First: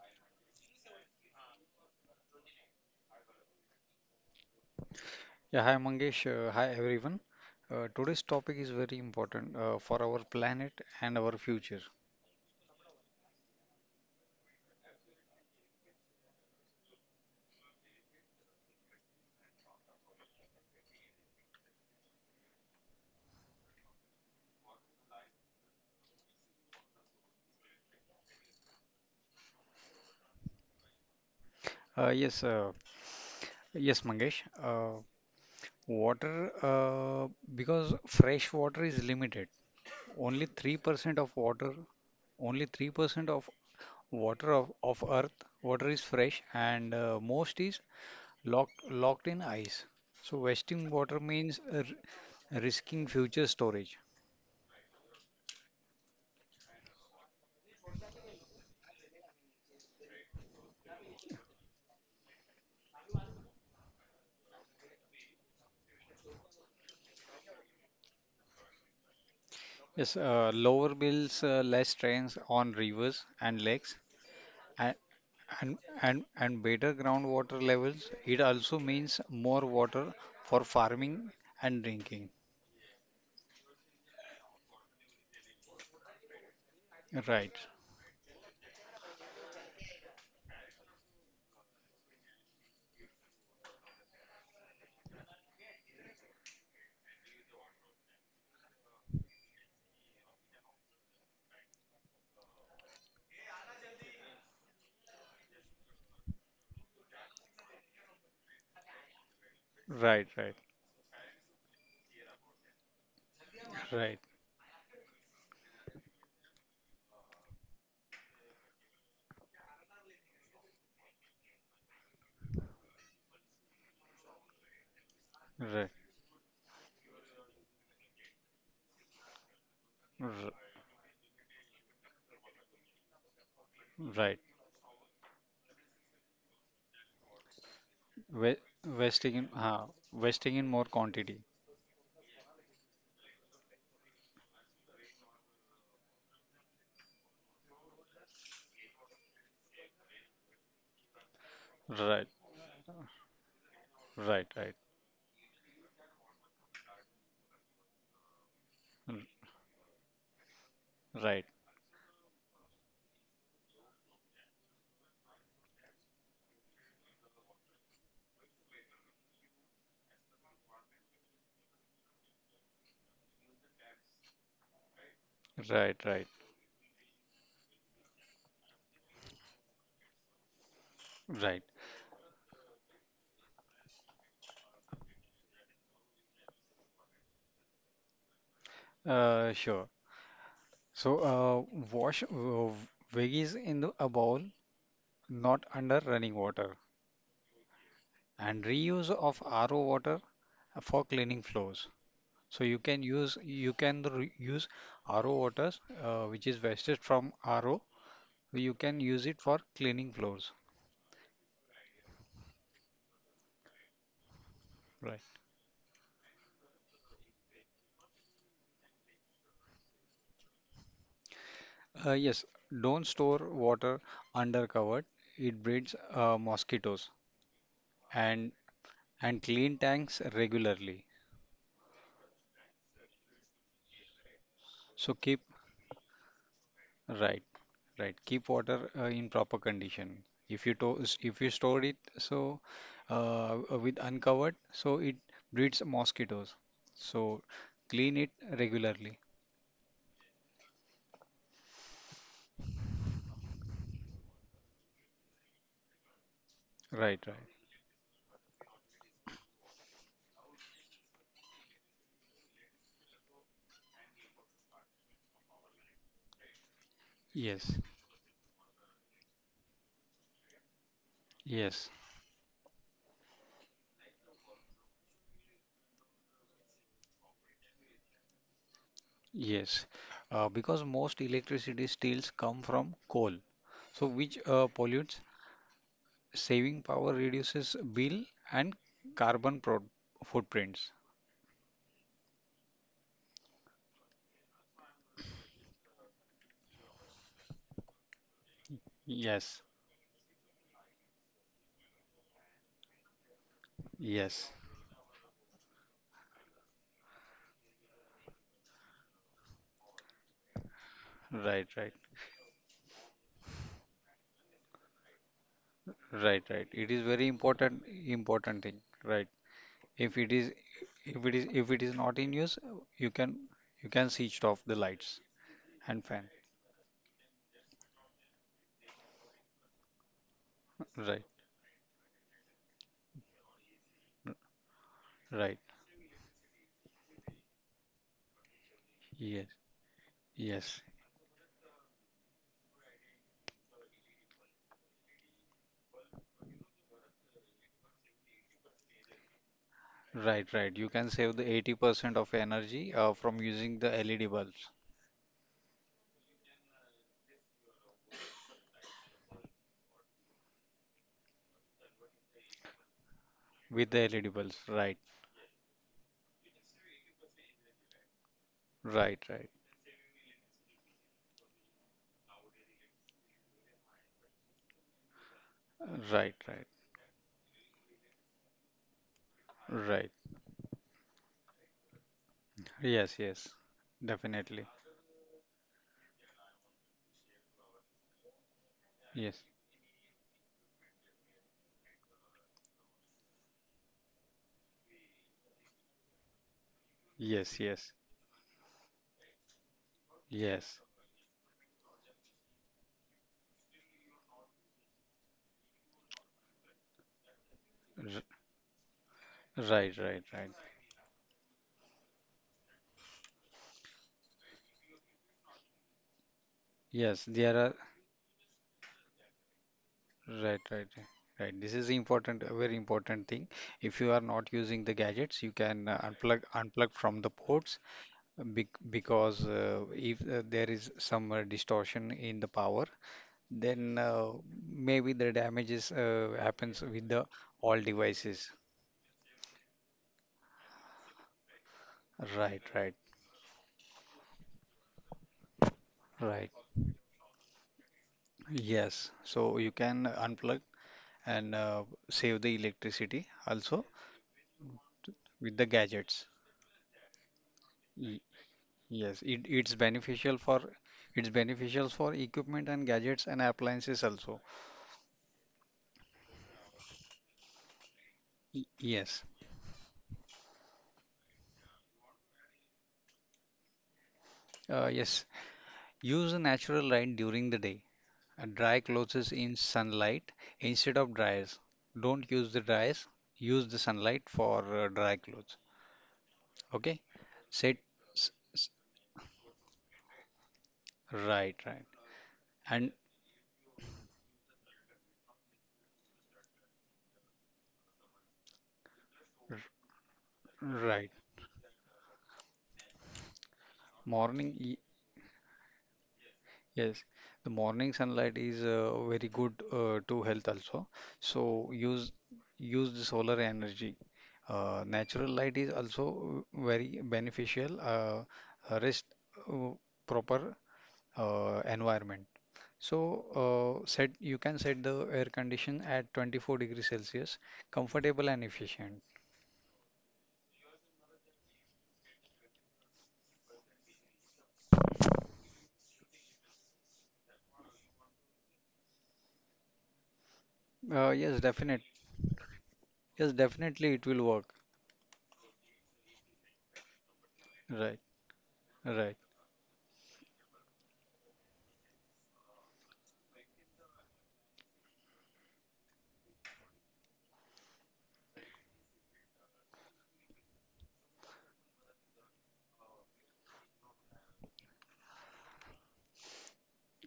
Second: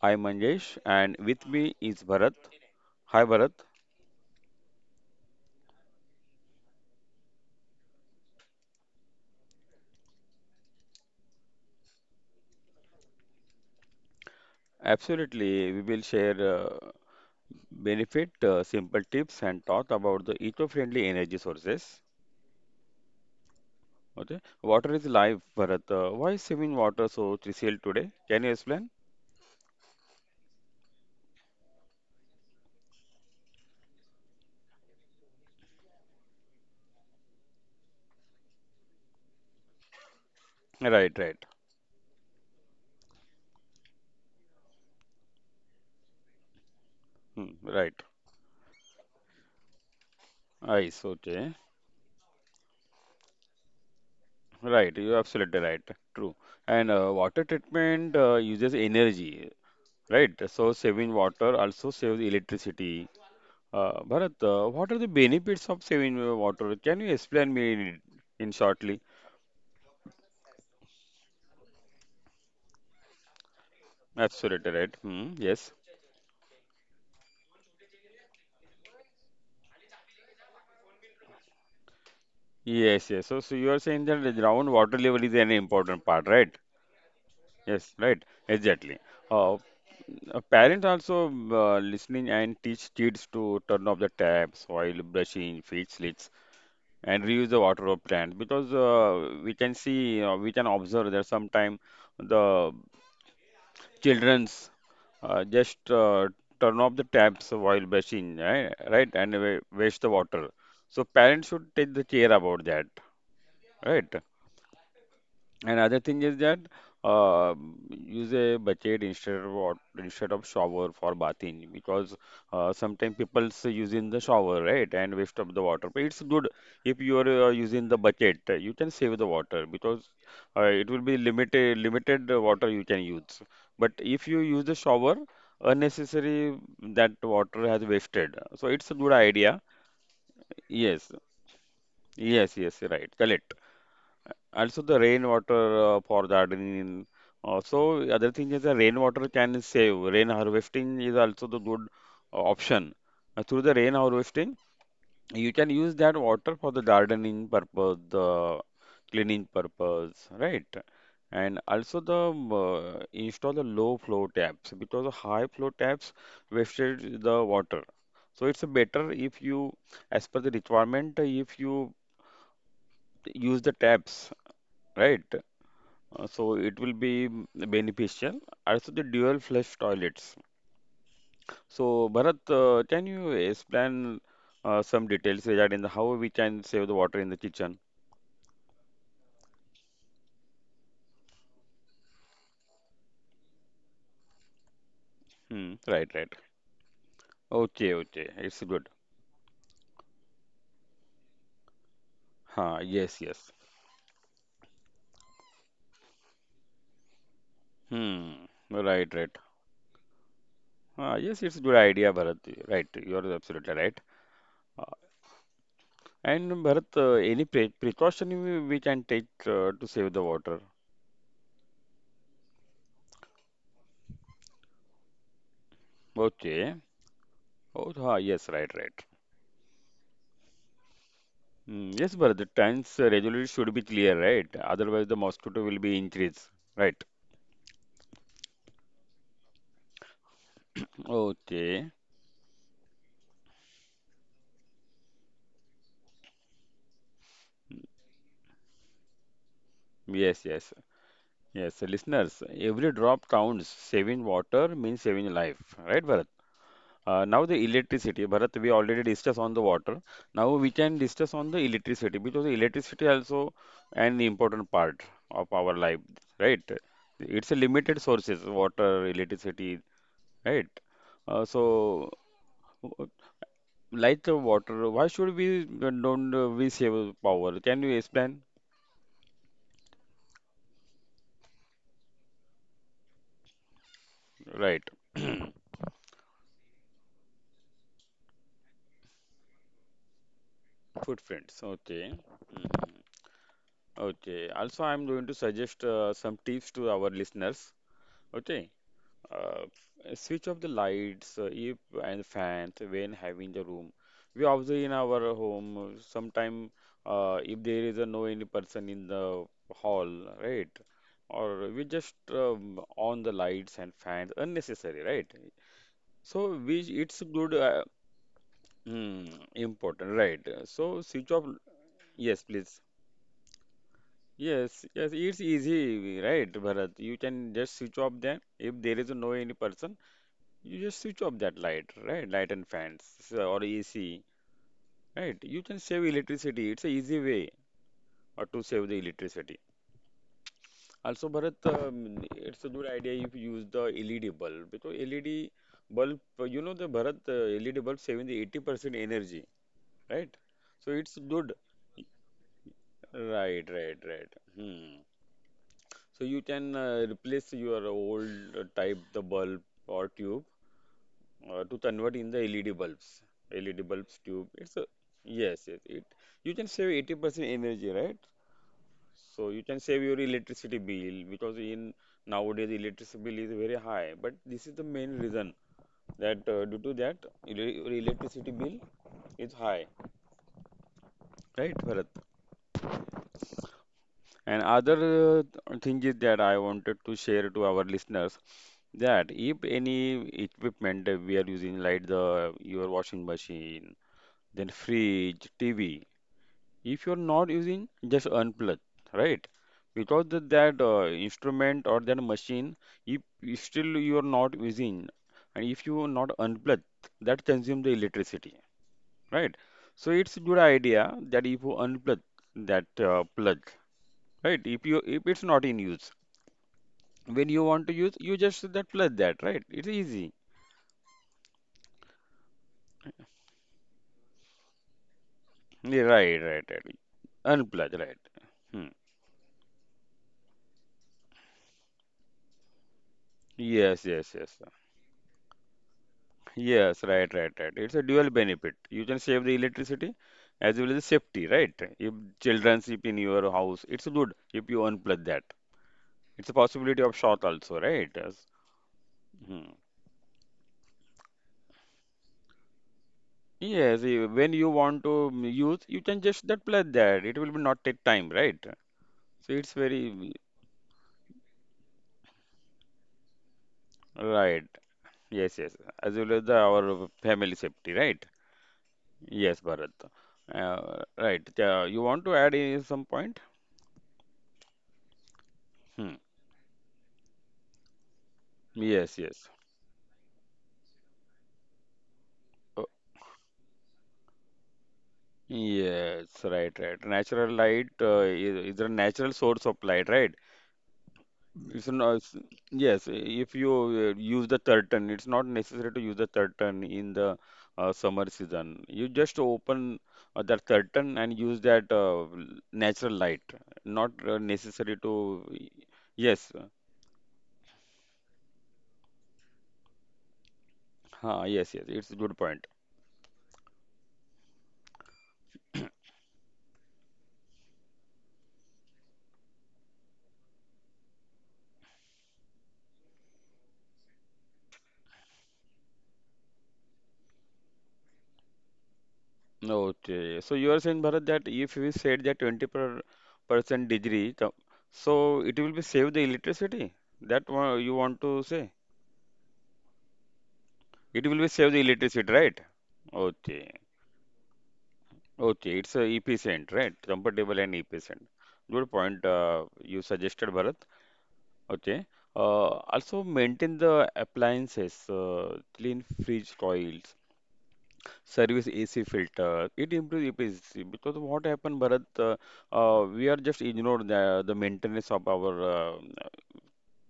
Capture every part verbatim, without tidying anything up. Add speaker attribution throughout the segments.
Speaker 1: I'm Manjesh and with me is Bharat. Hi Bharat.
Speaker 2: Yeah, hi Mangesh. Uh, hi everyone. Uh, today's topic is very important uh, for our planet and our future.
Speaker 1: Absolutely, we will share uh, benefit, uh, simple tips and talk about the eco-friendly energy sources. Okay. Water is life, Bharat. Uh, why is saving water so crucial today? Can you explain?
Speaker 2: Uh, yes, uh, yes, Mangesh. Uh, water, uh, because fresh water is limited. Only
Speaker 1: Right,
Speaker 2: three percent
Speaker 1: right.
Speaker 2: of water, only three percent of water of, of Earth, water is fresh, and uh,
Speaker 1: Hmm,
Speaker 2: most
Speaker 1: right.
Speaker 2: is locked locked in ice. So
Speaker 1: Ice,
Speaker 2: wasting water
Speaker 1: okay.
Speaker 2: means uh, r- risking future storage.
Speaker 1: Right, you're absolutely right. True. And uh, water treatment uh, uses energy, right? So saving water also saves electricity. Uh, Bharat, uh, what are the benefits of saving uh, water? Can you explain me in, in shortly?
Speaker 2: Yes, uh, lower bills, uh, less strains on rivers and lakes,
Speaker 1: Absolutely right.
Speaker 2: and,
Speaker 1: Hmm, yes.
Speaker 2: and and and better groundwater levels. It also means more water for farming and drinking.
Speaker 1: Yes, yes. So, so you are saying that the ground water level is an important part, right?
Speaker 2: Right,
Speaker 1: Yes, right. Exactly. Uh, uh, parents also uh, listening and teach kids to turn off the taps while brushing, fix lids, and reuse the water of plant because uh, we can see, uh, we can observe that sometime the children's uh, just uh, turn off the taps while washing, right? Right? And wa- waste the
Speaker 2: right,
Speaker 1: water.
Speaker 2: right,
Speaker 1: So parents should take the care about that, right?
Speaker 2: right,
Speaker 1: Another thing is that uh, use a bucket instead of wat- instead of shower for bathing because uh, sometimes people's using the shower right and waste of the water.
Speaker 2: right,
Speaker 1: But it's good if you are uh, using the bucket, uh, you can save the water because
Speaker 2: r-
Speaker 1: uh, it will be limited limited uh, water you can use. But if you
Speaker 2: right.
Speaker 1: use the shower, unnecessary that water has wasted.
Speaker 2: Ve-
Speaker 1: So it's a good
Speaker 2: Vesting in,
Speaker 1: idea.
Speaker 2: uh, vesting in more
Speaker 1: Yes,
Speaker 2: quantity.
Speaker 1: yes, yes, right, correct. Also, the rainwater uh, for gardening. Also, other thing is the rainwater can save. Rain harvesting is also the good
Speaker 2: Right,
Speaker 1: uh, option. Uh, through the rain
Speaker 2: right,
Speaker 1: harvesting,
Speaker 2: right,
Speaker 1: you can use that water for the gardening purpose, the cleaning
Speaker 2: r-
Speaker 1: purpose, right?
Speaker 2: right,
Speaker 1: And also the um, uh, install the low flow taps because the high flow taps wasted the water. So it's better if you, as per the requirement, if you use the taps, right?
Speaker 2: right,
Speaker 1: Uh,
Speaker 2: right,
Speaker 1: so it will be beneficial. Also, the dual flush toilets.
Speaker 2: right.
Speaker 1: So, Bharat, uh, can you explain uh, some details regarding the how we can save the water in the kitchen?
Speaker 2: Uh, sure. So, uh, wash uh, veggies in the, a bowl, not
Speaker 1: Hmm,
Speaker 2: under
Speaker 1: right, right.
Speaker 2: running water,
Speaker 1: Okay, okay. It's
Speaker 2: and
Speaker 1: good.
Speaker 2: reuse of R O water for cleaning floors. So
Speaker 1: Huh,
Speaker 2: you can
Speaker 1: yes,
Speaker 2: use
Speaker 1: yes.
Speaker 2: you can re- use R O waters, uh, which is wasted from R O.
Speaker 1: Hmm,
Speaker 2: You can
Speaker 1: right,
Speaker 2: use
Speaker 1: right.
Speaker 2: it for cleaning floors.
Speaker 1: Ah, yes, it's a good idea, Bharat. Right, you're absolutely right. Uh,
Speaker 2: Right.
Speaker 1: and Bharat, uh, any pre precaution we, we can take uh, to save the water?
Speaker 2: Uh, yes, don't store water under covered. It breeds uh,
Speaker 1: Okay.
Speaker 2: mosquitoes,
Speaker 1: Oh, ah, yes,
Speaker 2: and
Speaker 1: right, right.
Speaker 2: and clean tanks regularly.
Speaker 1: Mm, yes, but the times uh, resolution should be clear, right? Otherwise, the
Speaker 2: So keep
Speaker 1: mosquito will be increased, right?
Speaker 2: Right. Right. Keep water uh, in proper condition. If you to s- if you store
Speaker 1: Okay.
Speaker 2: it, so uh, with uncovered, so it breeds mosquitoes. So clean it regularly.
Speaker 1: Yes, yes, yes. Listeners, every drop counts. Saving water means saving life, right, Bharat? Uh,
Speaker 2: Right,
Speaker 1: now
Speaker 2: right.
Speaker 1: the electricity, Bharat, we already discussed on the water. Now we can discuss on the electricity because the electricity also an important part of our life, right? It's a
Speaker 2: Yes,
Speaker 1: limited sources, water, electricity, right? Uh,
Speaker 2: yes,
Speaker 1: so Light the water, why should we uh, don't uh, we save power? Can you explain?
Speaker 2: yes. Uh, because most electricity steels come from coal, so which uh,
Speaker 1: Right,
Speaker 2: pollutes. Saving power reduces bill and carbon pro footprints.
Speaker 1: footprints. Okay. Mhm. Okay. Also, I'm going to suggest uh, some tips to our listeners. Okay. Uh,
Speaker 2: Yes,
Speaker 1: switch off the lights, uh, if and fans when having the room. We
Speaker 2: yes.
Speaker 1: observe in our home sometime uh, if there is a no any person in the hall, right? Or
Speaker 2: Right,
Speaker 1: we
Speaker 2: right.
Speaker 1: just um, on the lights and fans unnecessary, right?
Speaker 2: Right,
Speaker 1: So
Speaker 2: right.
Speaker 1: which
Speaker 2: It is
Speaker 1: it's
Speaker 2: very
Speaker 1: good uh,
Speaker 2: important important thing,
Speaker 1: hmm,
Speaker 2: right?
Speaker 1: important,
Speaker 2: If
Speaker 1: right?
Speaker 2: it is
Speaker 1: So switch
Speaker 2: if
Speaker 1: off.
Speaker 2: it is if it is not
Speaker 1: Yes,
Speaker 2: in use,
Speaker 1: please.
Speaker 2: you can you can switch off the
Speaker 1: Yes, yes,
Speaker 2: lights
Speaker 1: it's
Speaker 2: and
Speaker 1: easy,
Speaker 2: fan.
Speaker 1: right, Bharat? You can just switch off them. If there is no any person, you just switch
Speaker 2: Right,
Speaker 1: off that light, right? Light and fans so- or A C, right? You
Speaker 2: right.
Speaker 1: can save electricity. It's a easy way uh, to save the
Speaker 2: Yes,
Speaker 1: electricity.
Speaker 2: yes.
Speaker 1: Also, Bharat, um, it's a good idea if you use the L E D bulb because L E D bulb, you know, the Bharat uh, L E D bulb saving the eighty percent energy, right?
Speaker 2: Right, right.
Speaker 1: So
Speaker 2: You
Speaker 1: it's
Speaker 2: can save
Speaker 1: good.
Speaker 2: the eighty percent of energy uh, from
Speaker 1: Right,
Speaker 2: using
Speaker 1: right,
Speaker 2: the
Speaker 1: right.
Speaker 2: L E D bulbs
Speaker 1: Hmm. So you can uh, replace your old uh, type the bulb or tube uh, to convert in the L E D bulbs. L E D
Speaker 2: with the
Speaker 1: bulbs
Speaker 2: L E D
Speaker 1: tube.
Speaker 2: bulbs.
Speaker 1: It's a,
Speaker 2: Right,
Speaker 1: yes, yes. It you can save eighty percent energy, right?
Speaker 2: right,
Speaker 1: So
Speaker 2: right,
Speaker 1: you can save your electricity bill because in nowadays electricity bill is very high. But this is the main reason
Speaker 2: right,
Speaker 1: that uh,
Speaker 2: right,
Speaker 1: due to that ele- your electricity bill is high,
Speaker 2: right.
Speaker 1: right, Bharat?
Speaker 2: Yes, yes.
Speaker 1: And
Speaker 2: Definitely.
Speaker 1: other uh, thing is that I wanted to share to our listeners that
Speaker 2: Yes,
Speaker 1: if any equipment that we are using, like the your washing machine, then fridge, T V, if you're not
Speaker 2: yes, yes,
Speaker 1: using, just unplug, right? Because the,
Speaker 2: yes.
Speaker 1: that uh, instrument or that machine, if you still you are not using, and if you not unplug, that consumes the
Speaker 2: R
Speaker 1: electricity, right?
Speaker 2: Right,
Speaker 1: So
Speaker 2: right,
Speaker 1: it's
Speaker 2: right.
Speaker 1: good idea that if you unplug that uh, plug. Right, if you if it's not in use,
Speaker 2: Yes.
Speaker 1: when you
Speaker 2: there are
Speaker 1: want to use, you just that plug that, right? It's easy.
Speaker 2: Right, right, right. Right. This is important, a very important thing. If you are not using the gadgets, you can
Speaker 1: Yeah,
Speaker 2: uh,
Speaker 1: right,
Speaker 2: unplug
Speaker 1: right, right.
Speaker 2: unplug from the ports,
Speaker 1: Unplug, right.
Speaker 2: uh, bec
Speaker 1: Hmm.
Speaker 2: because uh, if uh, there is some uh, distortion in the power,
Speaker 1: Yes,
Speaker 2: then
Speaker 1: yes,
Speaker 2: uh,
Speaker 1: yes.
Speaker 2: maybe the damages uh, happens
Speaker 1: Yes,
Speaker 2: with
Speaker 1: right,
Speaker 2: the
Speaker 1: right, right.
Speaker 2: all
Speaker 1: It's a dual
Speaker 2: devices.
Speaker 1: benefit. You can save the electricity as well as the safety, right? If
Speaker 2: Right,
Speaker 1: children
Speaker 2: right,
Speaker 1: sleep in your house, it's good if you unplug that. It's a
Speaker 2: right.
Speaker 1: possibility of short also, right? Yes.
Speaker 2: Yes. So
Speaker 1: Hmm.
Speaker 2: you can unplug and uh, save the electricity also
Speaker 1: Yes, eh, when you want to mm,
Speaker 2: with the
Speaker 1: use, you can
Speaker 2: gadgets.
Speaker 1: just that plug that. It will be not take time, right?
Speaker 2: Yes, it,
Speaker 1: So it's
Speaker 2: it's
Speaker 1: very mm,
Speaker 2: beneficial for it's beneficial for equipment and gadgets and appliances also.
Speaker 1: right, yes, yes. As well as the, our family safety, right?
Speaker 2: Y- yes,
Speaker 1: Yes, Bharat. Uh, right. Uh, you want to add in some point?
Speaker 2: uh, yes.
Speaker 1: Hmm.
Speaker 2: Use natural light during the day. Uh, Dry
Speaker 1: Yes,
Speaker 2: clothes
Speaker 1: yes.
Speaker 2: in sunlight instead of dryers. Don't use the
Speaker 1: Oh,
Speaker 2: dryers. Use the sunlight for uh, dry clothes.
Speaker 1: yes, right,
Speaker 2: Okay.
Speaker 1: right. Natural
Speaker 2: Set.
Speaker 1: light uh,
Speaker 2: s- s-
Speaker 1: is, is a natural source of light, right?
Speaker 2: Right,
Speaker 1: It's
Speaker 2: right.
Speaker 1: not, it's-
Speaker 2: And
Speaker 1: yes, if you uh, use the curtain, it's not necessary to use the curtain in the uh, summer season. You just
Speaker 2: r-
Speaker 1: open uh, that
Speaker 2: right.
Speaker 1: curtain and use that uh, natural light. Not uh,
Speaker 2: Morning.
Speaker 1: necessary to. Yes,
Speaker 2: Yes, the morning sunlight is uh, very good uh, to health also.
Speaker 1: ah, yes,
Speaker 2: So
Speaker 1: yes, it's a
Speaker 2: use
Speaker 1: good point.
Speaker 2: use the solar energy. Uh, natural light is also very beneficial. Uh, uh, rest, uh, proper, uh, environment. So uh, set you can set the air condition at twenty-four degrees Celsius, comfortable and efficient.
Speaker 1: Okay, so you are saying, Bharat, that if we said that twenty per percent degree, the- so it will be save the electricity. That wa- you want to say?
Speaker 2: Uh,
Speaker 1: It will be
Speaker 2: yes,
Speaker 1: save the
Speaker 2: definite.
Speaker 1: electricity, right?
Speaker 2: Yes,
Speaker 1: Okay,
Speaker 2: definitely it will work.
Speaker 1: okay, it's a efficient, right? Comfortable and
Speaker 2: Right,
Speaker 1: efficient. Good
Speaker 2: right.
Speaker 1: point uh, you suggested, Bharat. Okay. Uh, also maintain the appliances, uh, clean fridge coils, Service A C filter. It improves efficiency because what happened, Bharat, uh, uh, we are just ignore the, the maintenance of our uh,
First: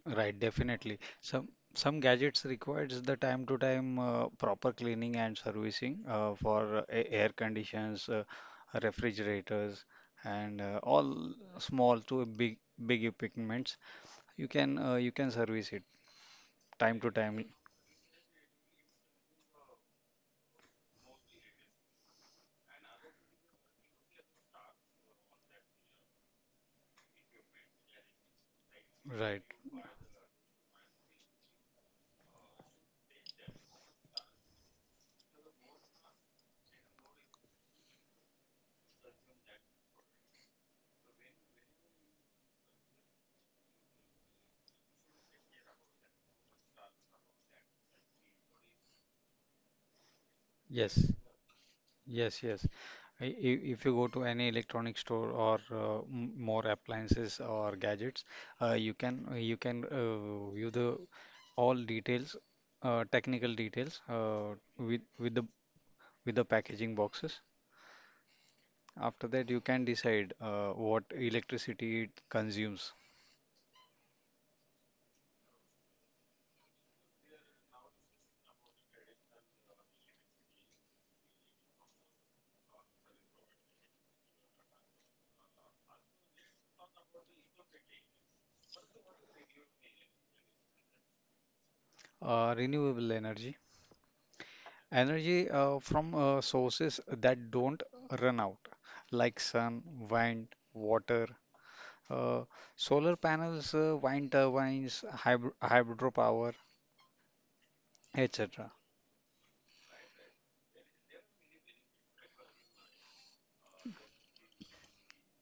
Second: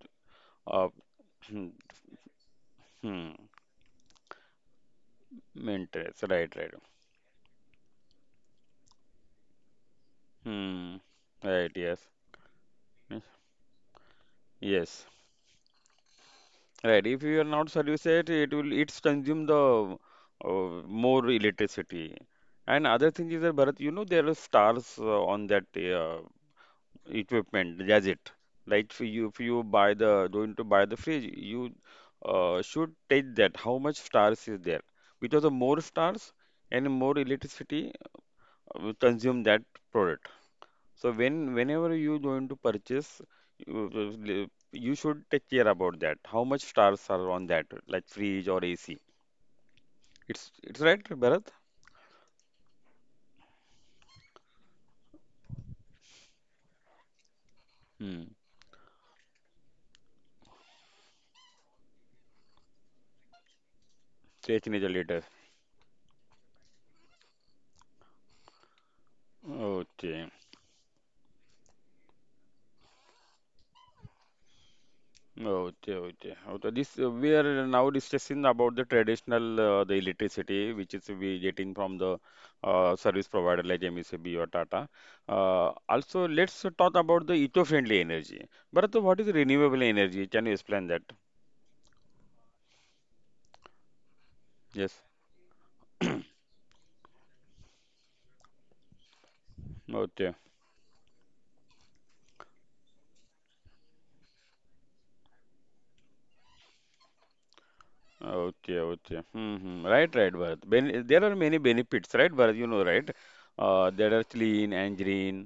Speaker 2: Right,
Speaker 1: uh,
Speaker 2: definitely. Some some gadgets requires the
Speaker 1: hmm,
Speaker 2: time to time uh, proper cleaning and servicing
Speaker 1: maintenance.
Speaker 2: uh,
Speaker 1: Right, right.
Speaker 2: for uh, a- air conditions, uh, refrigerators, and uh,
Speaker 1: Hmm.
Speaker 2: all
Speaker 1: Right, yes.
Speaker 2: small to big big
Speaker 1: Yes.
Speaker 2: equipments. You can uh,
Speaker 1: Yes.
Speaker 2: you can service it time
Speaker 1: Right.
Speaker 2: to
Speaker 1: If you are
Speaker 2: time.
Speaker 1: not service it, it will it's consume the uh, more electricity. And other thing is that Bharat, you know there are stars uh, on that. uh, equipment gadget. Like if you if
Speaker 2: Right.
Speaker 1: you buy the going to buy the fridge you uh, should take that how much stars is there because the more stars and more electricity uh, will consume that product. So when whenever you going to purchase you you- you should take care about that how much stars are on that like fridge or A C. it's it's right
Speaker 2: Yes,
Speaker 1: Bharat.
Speaker 2: yes, yes. I- i- If you go to any electronic store or uh, m- more appliances or gadgets,
Speaker 1: Hmm.
Speaker 2: uh, you can you can uh, view the all details, uh, technical details uh,
Speaker 1: eighteen
Speaker 2: with
Speaker 1: later.
Speaker 2: with the with the packaging boxes. After that, you can
Speaker 1: Okay.
Speaker 2: decide uh, what electricity it consumes.
Speaker 1: Okay, okay. Okay, this uh, we are uh, now discussing about the traditional uh, the electricity which is we getting from the uh, service provider like M E C B or Tata. Uh, also, let's talk about the eco-friendly energy. But what is renewable energy? Can you explain that?
Speaker 2: Uh, renewable energy,
Speaker 1: Yes.
Speaker 2: energy uh, from uh, sources that don't run out, like sun,
Speaker 1: Okay.
Speaker 2: wind, water, uh, solar panels, uh, wind turbines, hydro hydropower, et cetera.
Speaker 1: Okay, okay. Mm-hmm. Right, right, Bharat. Ben there are many benefits, right, Bharat? You know, right? Uh, that are clean and green,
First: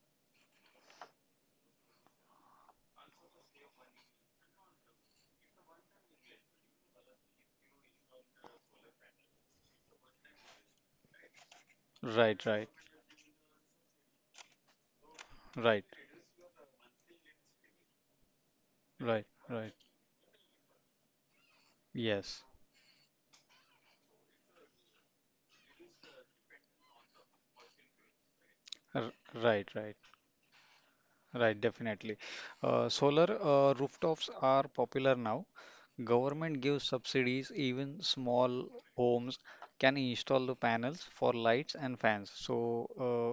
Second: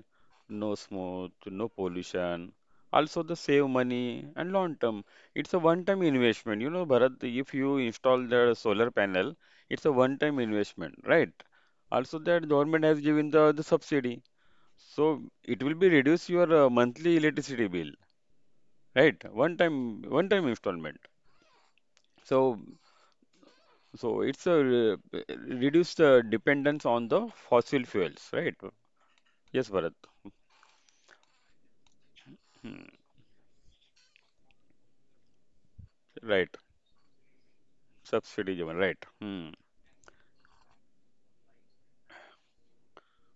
Speaker 1: no smoke, no pollution. Also, the save money and long term. It's a one-time investment. You know, Bharat, if you install the solar panel, it's a one-time investment, right? Also,
Speaker 2: Right,
Speaker 1: that
Speaker 2: right,
Speaker 1: government has given the, the subsidy. So it will
Speaker 2: right,
Speaker 1: be reduce your uh, monthly electricity bill, right?
Speaker 2: right,
Speaker 1: One
Speaker 2: right.
Speaker 1: time, one time installment.
Speaker 2: Yes.
Speaker 1: So So it's a re- reduced uh, dependence on the fossil fuels, right?
Speaker 2: R Right,
Speaker 1: Yes, Bharat.
Speaker 2: right, right. Definitely. Uh,
Speaker 1: Hmm.
Speaker 2: solar uh, rooftops are popular now.
Speaker 1: Right.
Speaker 2: Government gives subsidies. Even
Speaker 1: Subsidy
Speaker 2: small
Speaker 1: driven, right.
Speaker 2: homes
Speaker 1: Hmm.
Speaker 2: can install the panels for lights and fans. So,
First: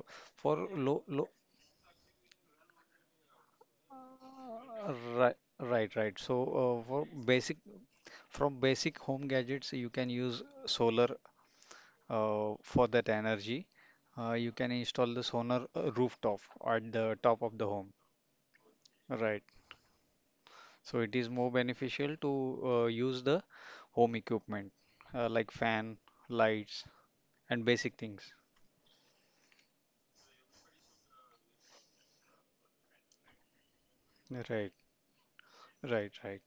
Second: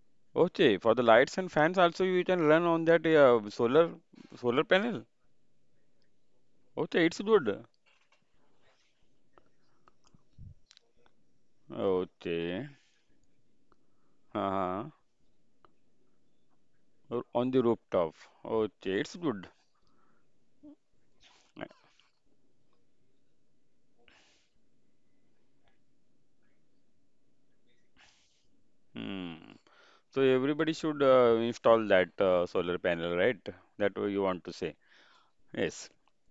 Speaker 2: uh, for
Speaker 1: Okay, for the
Speaker 2: low, low,
Speaker 1: lights and fans also you can run on that uh, solar solar panel.
Speaker 2: Right, right, right. So, uh,
Speaker 1: Okay,
Speaker 2: for
Speaker 1: it's
Speaker 2: basic
Speaker 1: good.
Speaker 2: From basic home gadgets, you can use solar uh,
Speaker 1: Okay.
Speaker 2: for that energy. Uh, you can
Speaker 1: Uh-huh.
Speaker 2: install the solar uh, rooftop at the
Speaker 1: Or
Speaker 2: top
Speaker 1: on
Speaker 2: of
Speaker 1: the
Speaker 2: the home.
Speaker 1: rooftop. Okay, it's
Speaker 2: Right.
Speaker 1: good.
Speaker 2: So it is more beneficial to uh, use the home equipment, uh, like fan, lights, and basic things.
Speaker 1: Hmm. So everybody should uh, install that uh, solar panel, right? That way you want to
Speaker 2: Right,
Speaker 1: say. Yes.
Speaker 2: right, right,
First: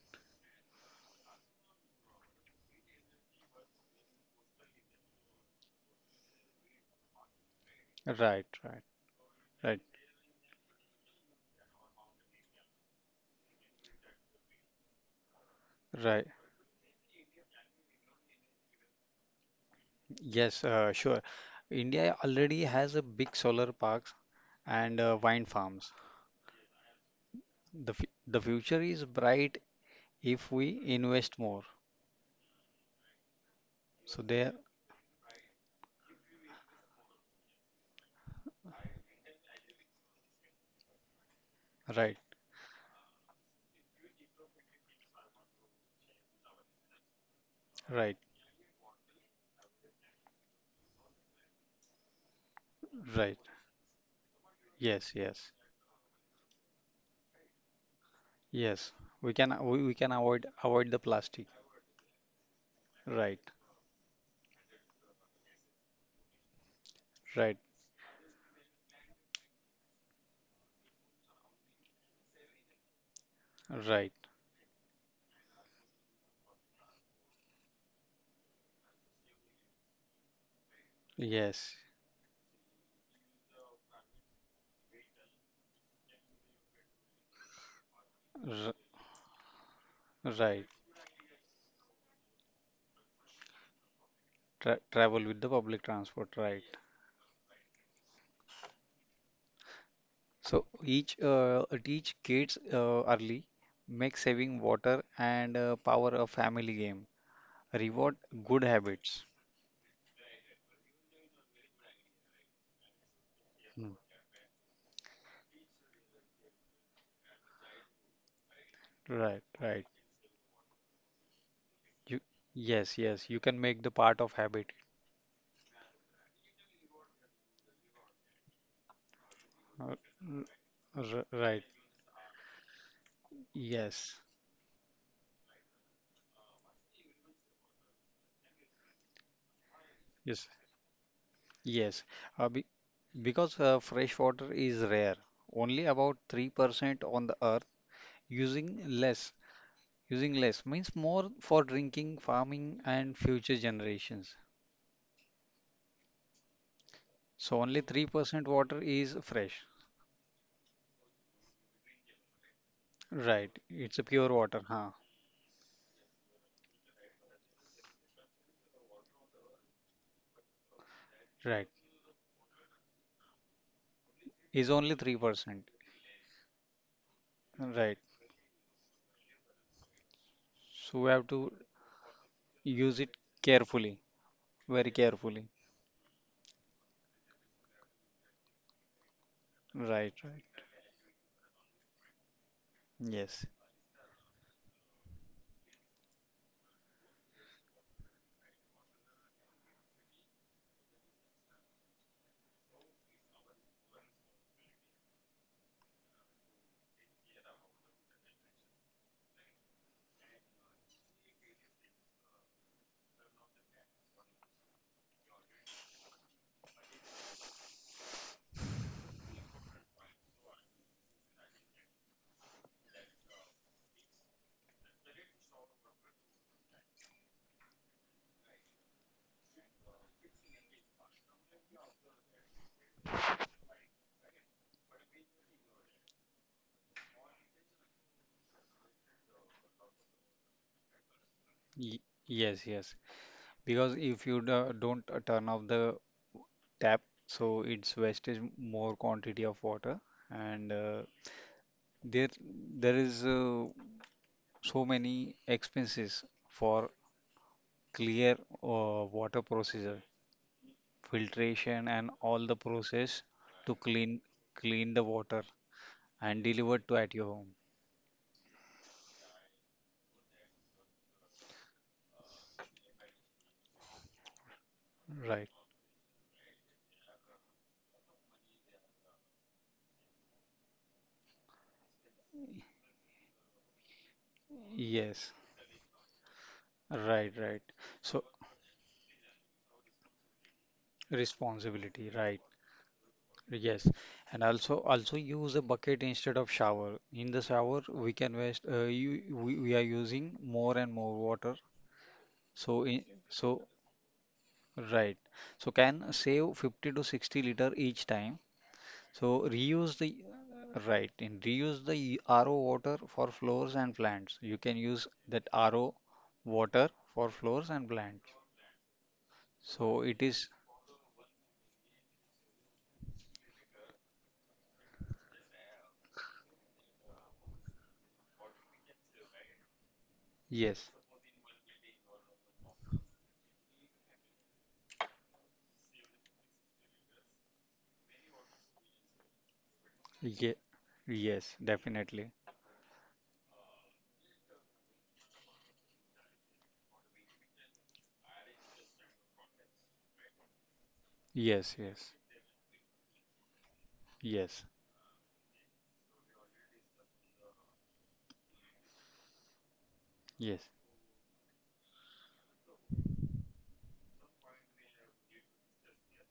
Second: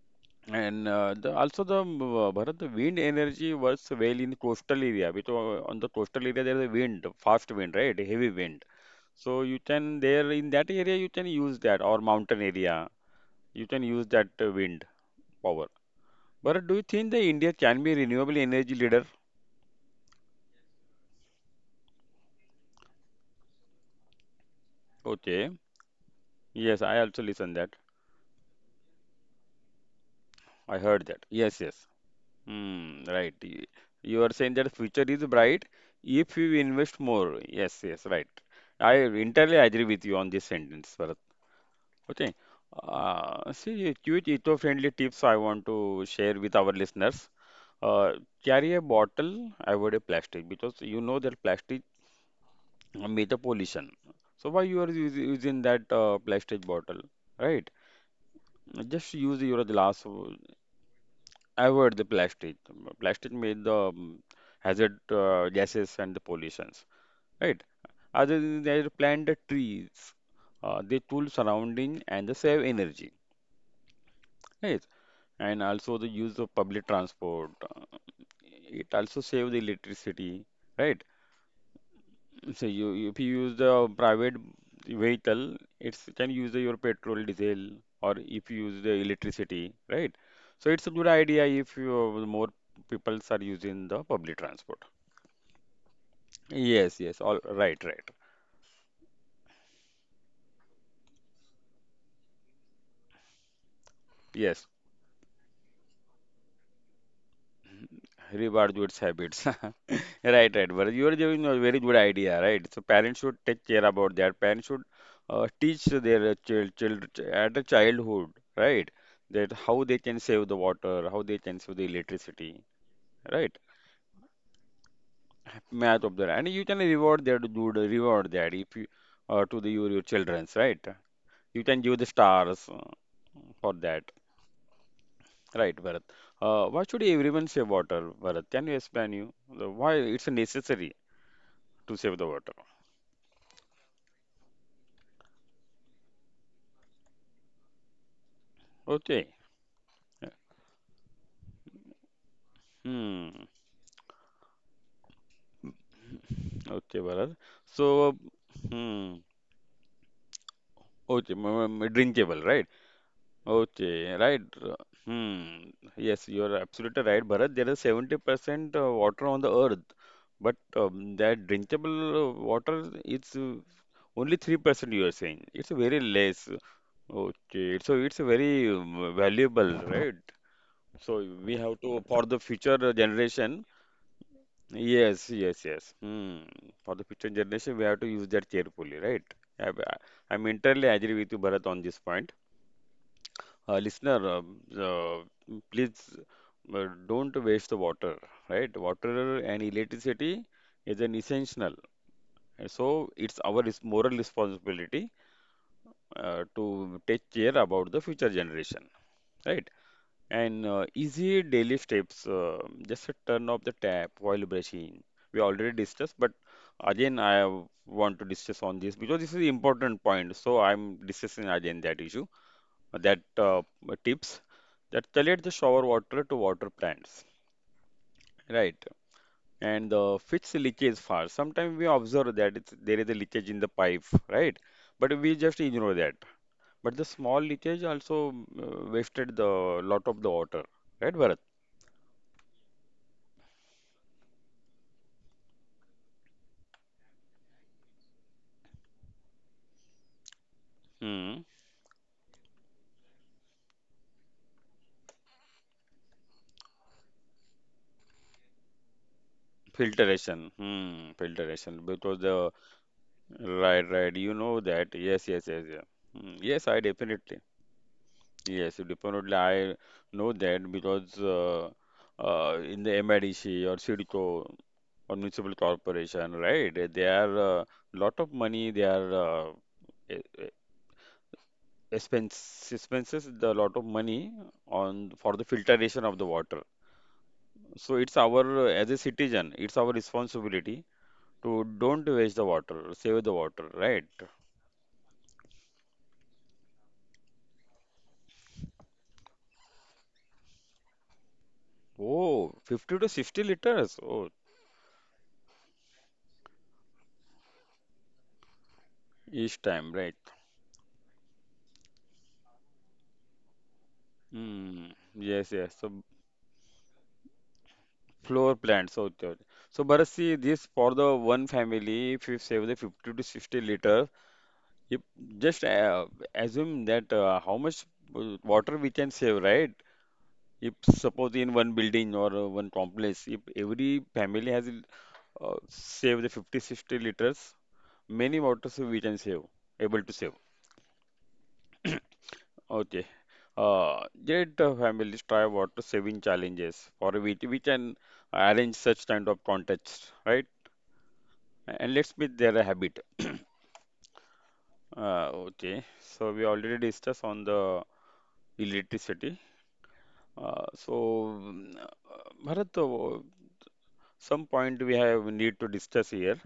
Speaker 1: And uh, the, also the um, uh, Bharat, the wind energy works well in coastal area because on the coastal area there is a wind, fast wind, right? Heavy
Speaker 2: right,
Speaker 1: wind.
Speaker 2: right,
Speaker 1: So you
Speaker 2: right,
Speaker 1: can there in that area you can use that or mountain area you can use that uh, wind power.
Speaker 2: right.
Speaker 1: But do you think that India can be renewable energy leader?
Speaker 2: Yes, uh, sure. India already has a big solar parks and uh,
Speaker 1: Okay.
Speaker 2: wind farms.
Speaker 1: Yes, I also listen that.
Speaker 2: The f the future is bright if
Speaker 1: I
Speaker 2: we
Speaker 1: heard that.
Speaker 2: invest
Speaker 1: Yes,
Speaker 2: more.
Speaker 1: yes. Hmm. Right. Y- you are
Speaker 2: So
Speaker 1: saying
Speaker 2: there,
Speaker 1: that future is bright if you invest more. Yes, yes. Right. I entirely agree with you on this sentence, Bharat.
Speaker 2: right,
Speaker 1: Okay. Uh, see, few eco-friendly tips I want to share with our listeners. Uh,
Speaker 2: right,
Speaker 1: carry a bottle, avoid a plastic because you know that plastic make a
Speaker 2: right.
Speaker 1: pollution. So why you are us-
Speaker 2: Yes,
Speaker 1: using
Speaker 2: yes,
Speaker 1: that uh, plastic bottle, right?
Speaker 2: yes.
Speaker 1: Just use
Speaker 2: We can
Speaker 1: your
Speaker 2: we,
Speaker 1: glass.
Speaker 2: we can
Speaker 1: uh,
Speaker 2: avoid avoid the plastic.
Speaker 1: Avoid the plastic. Plastic
Speaker 2: Right,
Speaker 1: made the um, hazard uh, gases and the pollutions, right?
Speaker 2: right,
Speaker 1: Other than that, plant the trees. Uh, they cool surrounding and they save energy.
Speaker 2: right.
Speaker 1: Right? And also the use of public transport. It also save the electricity, right?
Speaker 2: Yes,
Speaker 1: So you you- if you use the private vehicle, it's can use the, your petrol, diesel, or if you use
Speaker 2: r
Speaker 1: the electricity, right? So
Speaker 2: right.
Speaker 1: it's a good idea if you more peoples are using the public transport.
Speaker 2: Tra travel with the public transport. Right.
Speaker 1: Yes, yes, all right, right.
Speaker 2: So each uh, teach kids uh, early, make
Speaker 1: Yes,
Speaker 2: saving water and uh, power a family game. Reward
Speaker 1: reward
Speaker 2: good
Speaker 1: good
Speaker 2: habits.
Speaker 1: habits. Right, right. But you are giving a very good idea, right? So parents should take care
Speaker 2: Mm.
Speaker 1: about that. Parents should uh, teach their child, child at a childhood, right? That
Speaker 2: Right,
Speaker 1: how they
Speaker 2: right.
Speaker 1: can save the water, how they can save the
Speaker 2: You
Speaker 1: electricity,
Speaker 2: Yes, yes. You
Speaker 1: right?
Speaker 2: can make the part of habit.
Speaker 1: Math of that, and you can reward that good, reward that if you uh, to the your, your
Speaker 2: Uh,
Speaker 1: childrens, right?
Speaker 2: r- r-
Speaker 1: You
Speaker 2: right.
Speaker 1: can give the stars uh, for that,
Speaker 2: Yes.
Speaker 1: right, Bharat? Uh, why should everyone save water, Bharat? Can you explain you the- why it's
Speaker 2: Yes.
Speaker 1: necessary to
Speaker 2: Yes,
Speaker 1: save the water?
Speaker 2: uh, be because uh, fresh water is rare, only about three percent on the earth, using
Speaker 1: Okay.
Speaker 2: less. Using less means more for drinking, farming, and
Speaker 1: Hmm.
Speaker 2: future generations.
Speaker 1: Okay, Bharat.
Speaker 2: So only
Speaker 1: So,
Speaker 2: three percent water
Speaker 1: hmm.
Speaker 2: is fresh.
Speaker 1: Okay, m- m- drinkable, right?
Speaker 2: Right,
Speaker 1: Okay,
Speaker 2: it's a pure
Speaker 1: right. uh,
Speaker 2: water, huh?
Speaker 1: Hmm. Yes, you are absolutely right, Bharat. There is seventy percent uh, water on the earth, but um, that
Speaker 2: Right,
Speaker 1: drinkable uh, water it's uh, only
Speaker 2: is
Speaker 1: three percent you are
Speaker 2: only
Speaker 1: saying. It's
Speaker 2: three percent.
Speaker 1: very less. Okay, so
Speaker 2: Right,
Speaker 1: it's very um, valuable, right? So
Speaker 2: so we have
Speaker 1: we
Speaker 2: to
Speaker 1: have to for the future
Speaker 2: use it
Speaker 1: generation.
Speaker 2: carefully, very
Speaker 1: Yes, yes,
Speaker 2: carefully.
Speaker 1: yes. Hmm. For the future generation, we have to use that carefully, right? I,
Speaker 2: Right,
Speaker 1: I am
Speaker 2: right.
Speaker 1: entirely agree with you, Bharat, on this point.
Speaker 2: Yes.
Speaker 1: Uh, listener, um, uh, please uh, don't waste the water, right? Water and electricity is an essential. And So it's our res- moral responsibility uh, to take care about the future generation, right? And uh, easy daily steps, uh, just turn off the tap while brushing. We already discussed, but again, I want to discuss on this because this is important point. So I'm discussing again that issue, that uh, tips that collect the shower water to water plants, right? And uh, fix the leakage fast. Sometimes we observe that it's, there is a leakage in the pipe, right? But we just ignore that. But the small leakage also uh, wasted the lot of the water, right, Bharat?
Speaker 2: Y Yes, yes. Because if you do, don't uh, turn off the tap, so it's wastage more quantity of water, and uh,
Speaker 1: Hmm.
Speaker 2: there there is uh, so many expenses for clear, uh, water procedure,
Speaker 1: Filtration. Hmm. Filtration.
Speaker 2: filtration, and
Speaker 1: Because the
Speaker 2: all the process
Speaker 1: right,
Speaker 2: to
Speaker 1: right. You
Speaker 2: clean
Speaker 1: know that.
Speaker 2: clean the
Speaker 1: Yes, yes,
Speaker 2: water
Speaker 1: yes, yeah. Hmm.
Speaker 2: and
Speaker 1: Yes, I
Speaker 2: delivered to at
Speaker 1: definitely.
Speaker 2: your home.
Speaker 1: Yes, definitely. I know that because uh, uh, in the M I D C or CIDCO or municipal
Speaker 2: Right.
Speaker 1: corporation, right? eh, They are uh, lot of money. They are uh, e- e- expense expenses. The lot of money on for the
Speaker 2: Yes.
Speaker 1: filtration of the water.
Speaker 2: Right. Right.
Speaker 1: So it's
Speaker 2: So
Speaker 1: our uh, as a citizen, it's our responsibility to don't
Speaker 2: responsibility.
Speaker 1: waste the
Speaker 2: Right.
Speaker 1: water, save the water, right?
Speaker 2: Yes, and also also use a bucket instead of shower. In the shower, we can waste. Uh, you we, we are using more and more water.
Speaker 1: Oh, fifty
Speaker 2: So
Speaker 1: to
Speaker 2: in,
Speaker 1: sixty
Speaker 2: so
Speaker 1: liters. Oh,
Speaker 2: Right. So can save fifty to sixty liter each time.
Speaker 1: each
Speaker 2: So
Speaker 1: time, right?
Speaker 2: reuse the Right. in Reuse the R O water for floors and plants. You
Speaker 1: Hmm.
Speaker 2: can use
Speaker 1: Yes,
Speaker 2: that
Speaker 1: yes. So
Speaker 2: R O water for floors and plants.
Speaker 1: floor plants. Okay, okay. So Bharat,
Speaker 2: So
Speaker 1: see
Speaker 2: it
Speaker 1: this
Speaker 2: is
Speaker 1: for the one family, if you save the fifty to sixty liter, if just uh, assume that uh, how much uh, water we can save, right? If
Speaker 2: Yes,
Speaker 1: suppose in one building or uh, one complex, if every family has uh, save the fifty sixty liters, many waters we can save, able to save.
Speaker 2: ye, yes, definitely.
Speaker 1: Okay. Uh, let the families try water saving challenges for which we can arrange such kind of contests, right?
Speaker 2: Yes,
Speaker 1: And let's
Speaker 2: yes,
Speaker 1: make their a habit.
Speaker 2: yes,
Speaker 1: Uh, okay, so we already discussed on the electricity. Uh,
Speaker 2: yes.
Speaker 1: so, mm, uh, Bharat, uh, some point we have need to discuss here.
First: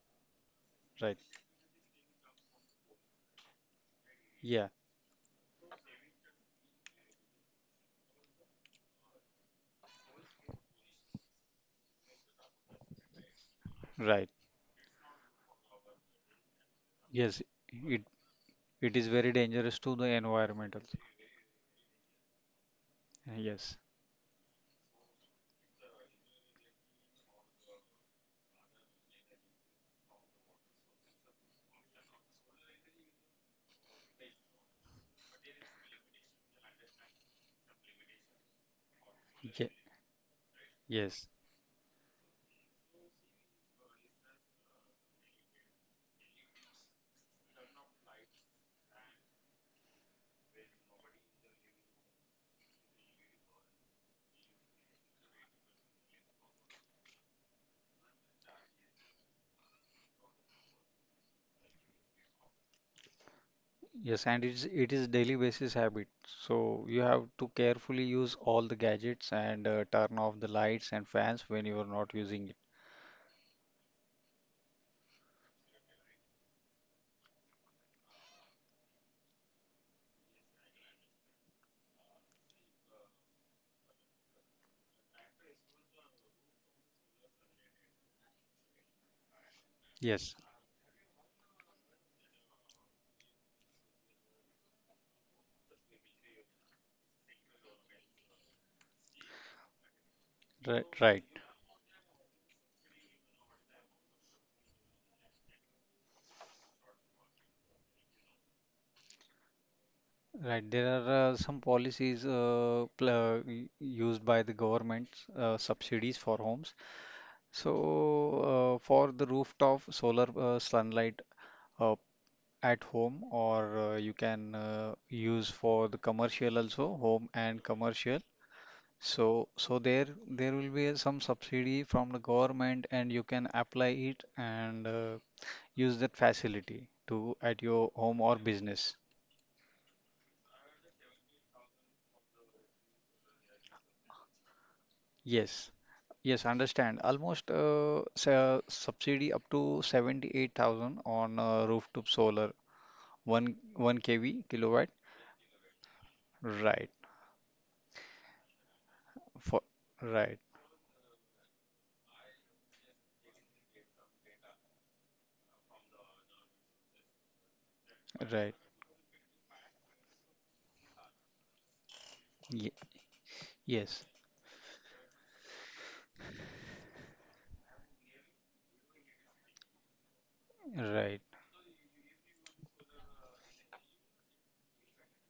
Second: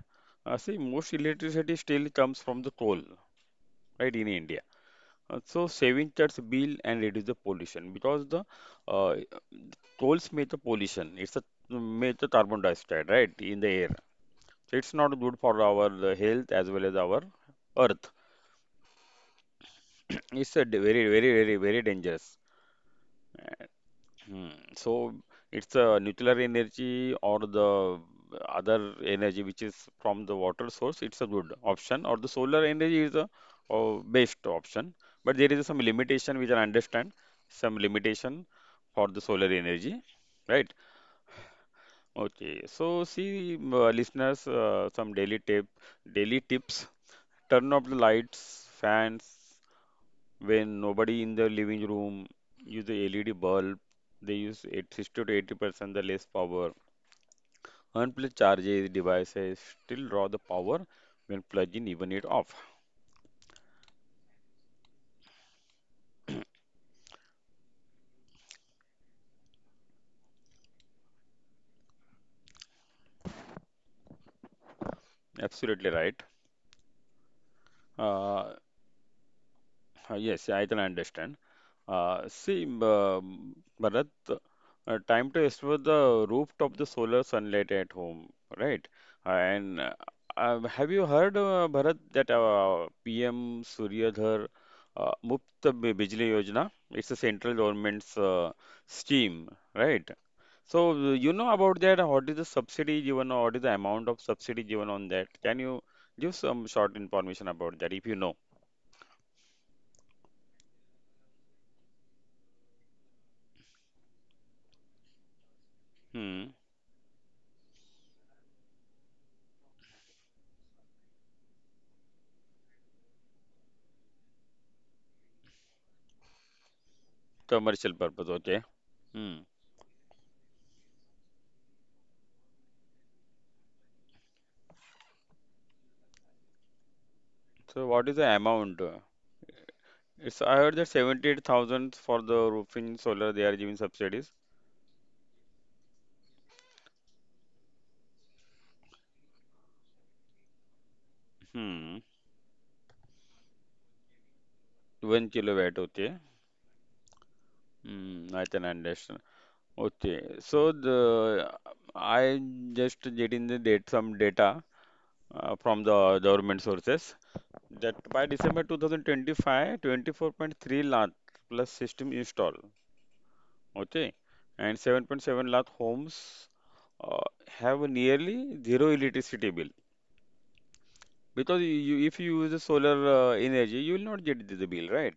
Speaker 1: Uh, see, most
Speaker 2: Right.
Speaker 1: electricity still comes from the coal, right, in India.
Speaker 2: Yeah.
Speaker 1: Uh, So saving cuts bill and reduce the pollution because the uh, tolls make the pollution. It's a Make the carbon dioxide right in the air.
Speaker 2: Right.
Speaker 1: So it's not good for our uh, health as well as our
Speaker 2: Yes. It
Speaker 1: earth.
Speaker 2: it is very dangerous to the
Speaker 1: It's a
Speaker 2: environment,
Speaker 1: d-
Speaker 2: also.
Speaker 1: very very very very dangerous.
Speaker 2: Yes.
Speaker 1: Mm. So it's a nuclear energy or the other energy which is from the water source. It's a good option, or the solar energy is a uh, best option. But there is some limitation which I understand, some limitation for the solar
Speaker 2: Ye-
Speaker 1: energy, right?
Speaker 2: Yes.
Speaker 1: Okay. So see, m- uh, listeners, uh, some daily tip, daily tips. Turn off the lights, fans when nobody in the living room use the LED bulb, they use eight, sixty to eighty percent the less power. Unplugged charges devices still draw the power when plugging even it off.
Speaker 2: Yes. And it's it is daily basis habit. So you have to carefully use all the gadgets and uh, turn off the lights and fans when you are not using it.
Speaker 1: Absolutely right. Uh, yes, I can understand. Uh, see, um, Bharat, uh, time to explore the rooftop, the solar sunlight at home, right? And uh,
Speaker 2: Yes.
Speaker 1: uh, have you heard, uh, Bharat, that uh, P M Suryadhar uh, Muft Bijli Yojana? It's a central government's uh, scheme, right?
Speaker 2: Right.
Speaker 1: So uh,
Speaker 2: Right.
Speaker 1: you know about that? What is the subsidy given, or what is the amount of subsidy given on that? Can you give some short information about that if you know?
Speaker 2: Right. There are uh, some policies, uh, pl- uh, y- used by the government, uh, subsidies for
Speaker 1: Hmm.
Speaker 2: homes. So uh, for the rooftop solar uh, sunlight, uh, at home, or uh, you can uh, use for the commercial also, home and
Speaker 1: Commercial
Speaker 2: commercial.
Speaker 1: purpose, okay?
Speaker 2: so
Speaker 1: Hmm.
Speaker 2: so there there will be some subsidy from the government and you can apply it and uh, use that facility to at your
Speaker 1: So what
Speaker 2: home
Speaker 1: is
Speaker 2: or
Speaker 1: the amount?
Speaker 2: business.
Speaker 1: It's I heard that seventy-eight thousand for the roofing solar they are giving subsidies.
Speaker 2: Yes, yes, understand. Almost, uh, sa- subsidy up to seventy-eight thousand on uh, rooftop
Speaker 1: Hmm.
Speaker 2: solar one one k v kilowatt,
Speaker 1: one kilowatt, okay.
Speaker 2: right,
Speaker 1: Hmm, I can understand.
Speaker 2: for
Speaker 1: Okay.
Speaker 2: right,
Speaker 1: So the I just getting the date some data uh, from the government sources that by
Speaker 2: right.
Speaker 1: December two thousand twenty-five, twenty-four point three lakh plus system
Speaker 2: Ye-
Speaker 1: install.
Speaker 2: yes,
Speaker 1: Okay. And seven point seven lakh homes uh, have nearly zero electricity bill.
Speaker 2: right.
Speaker 1: Because you, you- if you use the solar uh, energy, you will not get the bill, right?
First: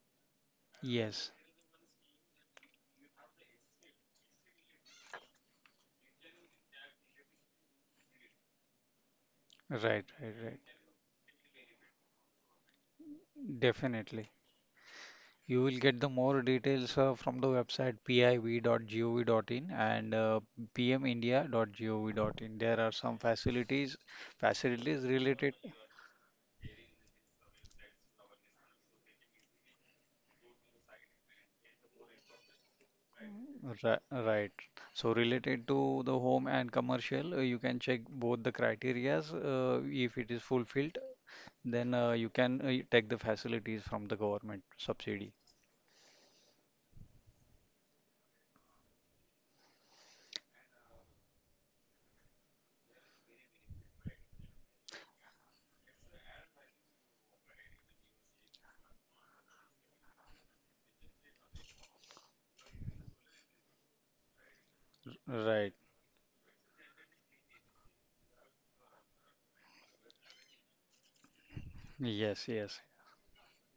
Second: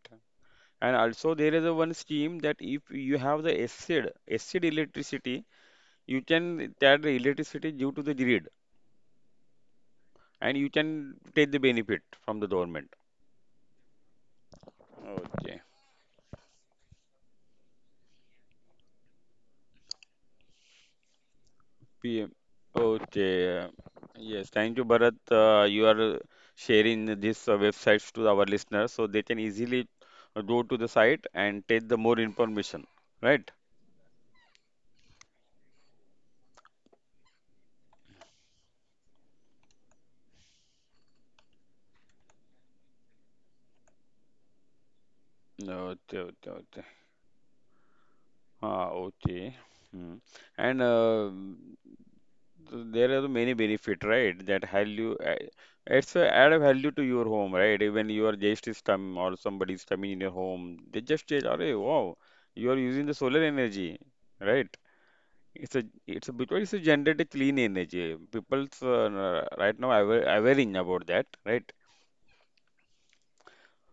Speaker 1: And
Speaker 2: Yes,
Speaker 1: also there is a one scheme that if you have the acid, acid electricity, you can charge the electricity due to the grid,
Speaker 2: right, right,
Speaker 1: and you
Speaker 2: right.
Speaker 1: can take the benefit from the government.
Speaker 2: Definitely.
Speaker 1: Okay.
Speaker 2: You will get the more details uh, from the website p i v dot gov dot in and uh,
Speaker 1: P M.
Speaker 2: p m india dot gov dot in. There are some
Speaker 1: Okay.
Speaker 2: facilities,
Speaker 1: Yes. Thank you, Bharat.
Speaker 2: facilities
Speaker 1: Uh,
Speaker 2: related,
Speaker 1: you are sharing these uh, websites to our listeners so they can easily uh, go to the site and take the more information, right?
Speaker 2: ri- Right. So related to the home and commercial, uh, you can check both the criterias. Uh, if it is fulfilled, then uh, you can uh, take the facilities from the government subsidy.
Speaker 1: Okay. Okay, okay. Ah, okay. Hmm. And uh, th- there are many benefit, right? That value, uh, it's a add a value to your home, right? Even your guest is come or somebody is coming in your home, they just say, "Arey, wow, you are using the solar energy, right?"
Speaker 2: Right.
Speaker 1: It's a it's a because it's a generated clean energy. People's uh, right now aware, awareing about that, right?
Speaker 2: Yes, yes.